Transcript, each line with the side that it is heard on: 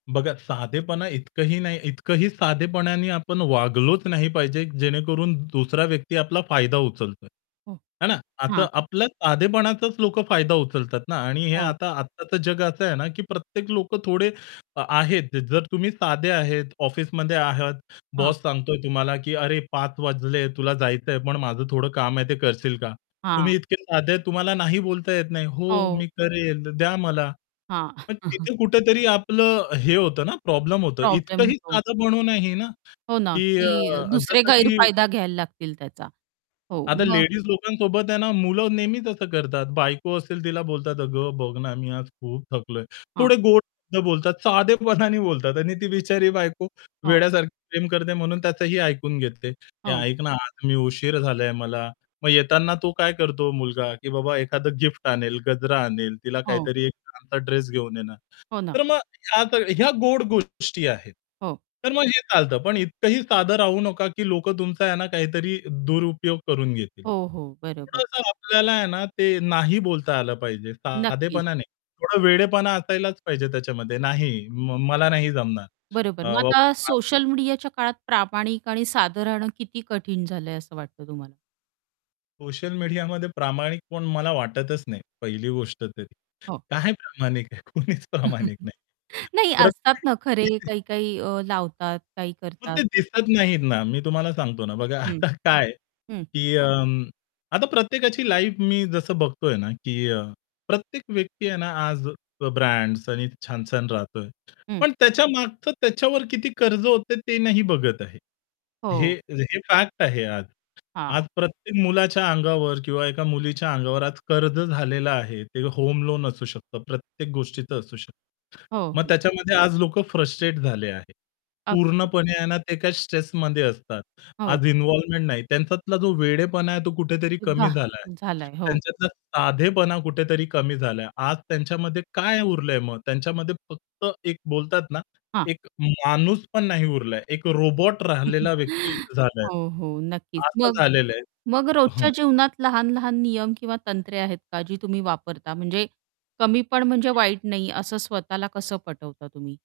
left: बघा साधेपणा इतकंही नाही, इतकंही साधेपणाने आपण वागलोच नाही पाहिजे, जेणेकरून दुसरा व्यक्ती आपला फायदा उचलतोय.
right: हो.
left: है ना, आता
right: हां.
left: आपल्याला साधेपणाचाच लोकं फायदा उचलतात ना, आणि हे
right: हो.
left: आता आत्ताचं जग असं आहे ना, की प्रत्येक लोकं थोडे अ, आहेत. जर तुम्ही साधे आहेत, ऑफिसमध्ये आहात,
right: हां.
left: बॉस सांगतोय तुम्हाला, की "अरे 5 वाजले, तुला जायचं आहे, पण माझं थोडं काम आहे, ते करशील का"?
right: हां.
left: तुम्ही इतके साधे आहेत, तुम्हाला नाही बोलता येत नाही. "हो
right: हो.
left: मी करेल, तर द्या मला".
right: हां.
left: पण तिथे कुठेतरी आपलं हे होतं ना, प्रॉब्लेम होतं.
right: प्रॉब्लेम
left: इतकंही
right: होतो.
left: साधं बनू नाही ना,
right: हो ना,
left: की अ
right: की
left: अ,
right: दुसरे
left: जसं की
right: गैरफायदा घ्यायला लागतील त्याचा. हो,
left: आता
right: मग
left: लेडीज लोकांसोबत आहे ना, मुलं नेहमीच असं करतात. बायको असेल तिला बोलतात "अगं बघ ना, मी आज खूप थकलोय"
right: हां.
left: थोडे गोड शब्द बोलतात, साधेपणाने बोलतात आणि ती बिचारी बायको,
right: हो.
left: वेड्यासारखी प्रेम करते म्हणून त्याचंही ऐकून घेते. "ए
right: हो.
left: ऐक ना, आज मी उशीर झालाय मला". मग येतांना तो काय करतो मुलगा, की बाबा एखादं गिफ्ट आणेल, गजरा आणेल, तिला
right: हो.
left: काहीतरी एक चांगलं ड्रेस घेऊन येणार.
right: हो
left: तर
right: ना.
left: मग ह्या सगळे ह्या गोड गोष्टी आहेत,
right: हो.
left: तर मग हे चालतं. पण इतकंही साधं राहू नका, की लोकं तुमचा आहे ना, काहीतरी दुरुपयोग करून घेतील.
right: हो, हो. बरोबर.
left: थोडसं आपल्याला आहे ना, ते नाही बोलता आलं पाहिजे.
right: नक्कीच.
left: साधेपणा नाही, थोडा वेडेपणा असायलाच पाहिजे त्याच्यामध्ये. नाही म मला नाही जमणार.
right: बरोबर. मग
left: अ
right: आता
left: [unintelligible]
right: सोशल मीडियाच्या काळात प्रामाणिक आणि साधं राहणं किती कठीण झालं आहे असं वाटतं तुम्हाला?
left: सोशल मीडियामध्ये प्रामाणिक कोण मला वाटतचं नाही. पहिली गोष्ट तरी
right: हो.
left: काय प्रामाणिक आहे, कुणीच प्रामाणिक नाही.
right: नाही असतात
left: प्रत्येक
right: ना, खरे
left: व्यक्ती.
right: काही-काही अ, लावतात, काही
left: मग
right: करतात.
left: ते दिसत नाहीत ना, मी तुम्हाला सांगतो ना. बघा
right: हं.
left: आता काय
right: हं.
left: की अं आता प्रत्येकाची लाईफ मी जसं बघतोय ना, की अ, प्रत्येक व्यक्ती आहे ना, आज अ, ब्रँड्स आणि छान-छान राहतोय.
right: हं.
left: पण त्याच्यामागचं त्याच्यावर किती कर्ज होतं आहे, ते नाही बघत आहे. हे
right: हो.
left: हे फॅक्ट आहे आज. आज
right: हां.
left: प्रत्येक मुलाच्या अंगावर, किंवा एका मुलीच्या अंगावर आज कर्ज झालेलं आहे, ते होम लोन असू शकतं, प्रत्येक गोष्टीचं असू शकतं.
right: हो,
left: मग
right: हो.
left: त्याच्यामध्ये आज लोकं फ्रस्ट्रेट झाले आहेत.
right: अगदी.
left: पूर्णपणे आहे ना, ते काही स्ट्रेसमध्ये असतात.
right: हो.
left: आज इन्व्हॉल्वमेंट नाही. त्यांच्यातला जो वेडेपणा आहे, तो कुठेतरी कमी
right: वाह!
left: झालाय.
right: झालयं, हो.
left: त्यांच्यातला साधेपणा कुठेतरी कमी झालाय. आज त्यांच्यामध्ये काय उरलं आहे मग. त्यांच्यामध्ये फक्त एक बोलतात ना,
right: हां.
left: एक माणूस पण नाही उरलाय, एक रोबोट राहिलेला व्यक्ती झालाय.
right: हो, हो नक्कीच.
left: असं
right: मग
left: झालेलं
right: मग
left: आहे
right: रोजच्या
left: हं.
right: जीवनात लहान-लहान नियम, किंवा तंत्रे आहेत का जी तुम्ही वापरता? म्हणजे कमी पण म्हणजे वाईट नाही असं स्वतःला कसं पटवता तुम्ही?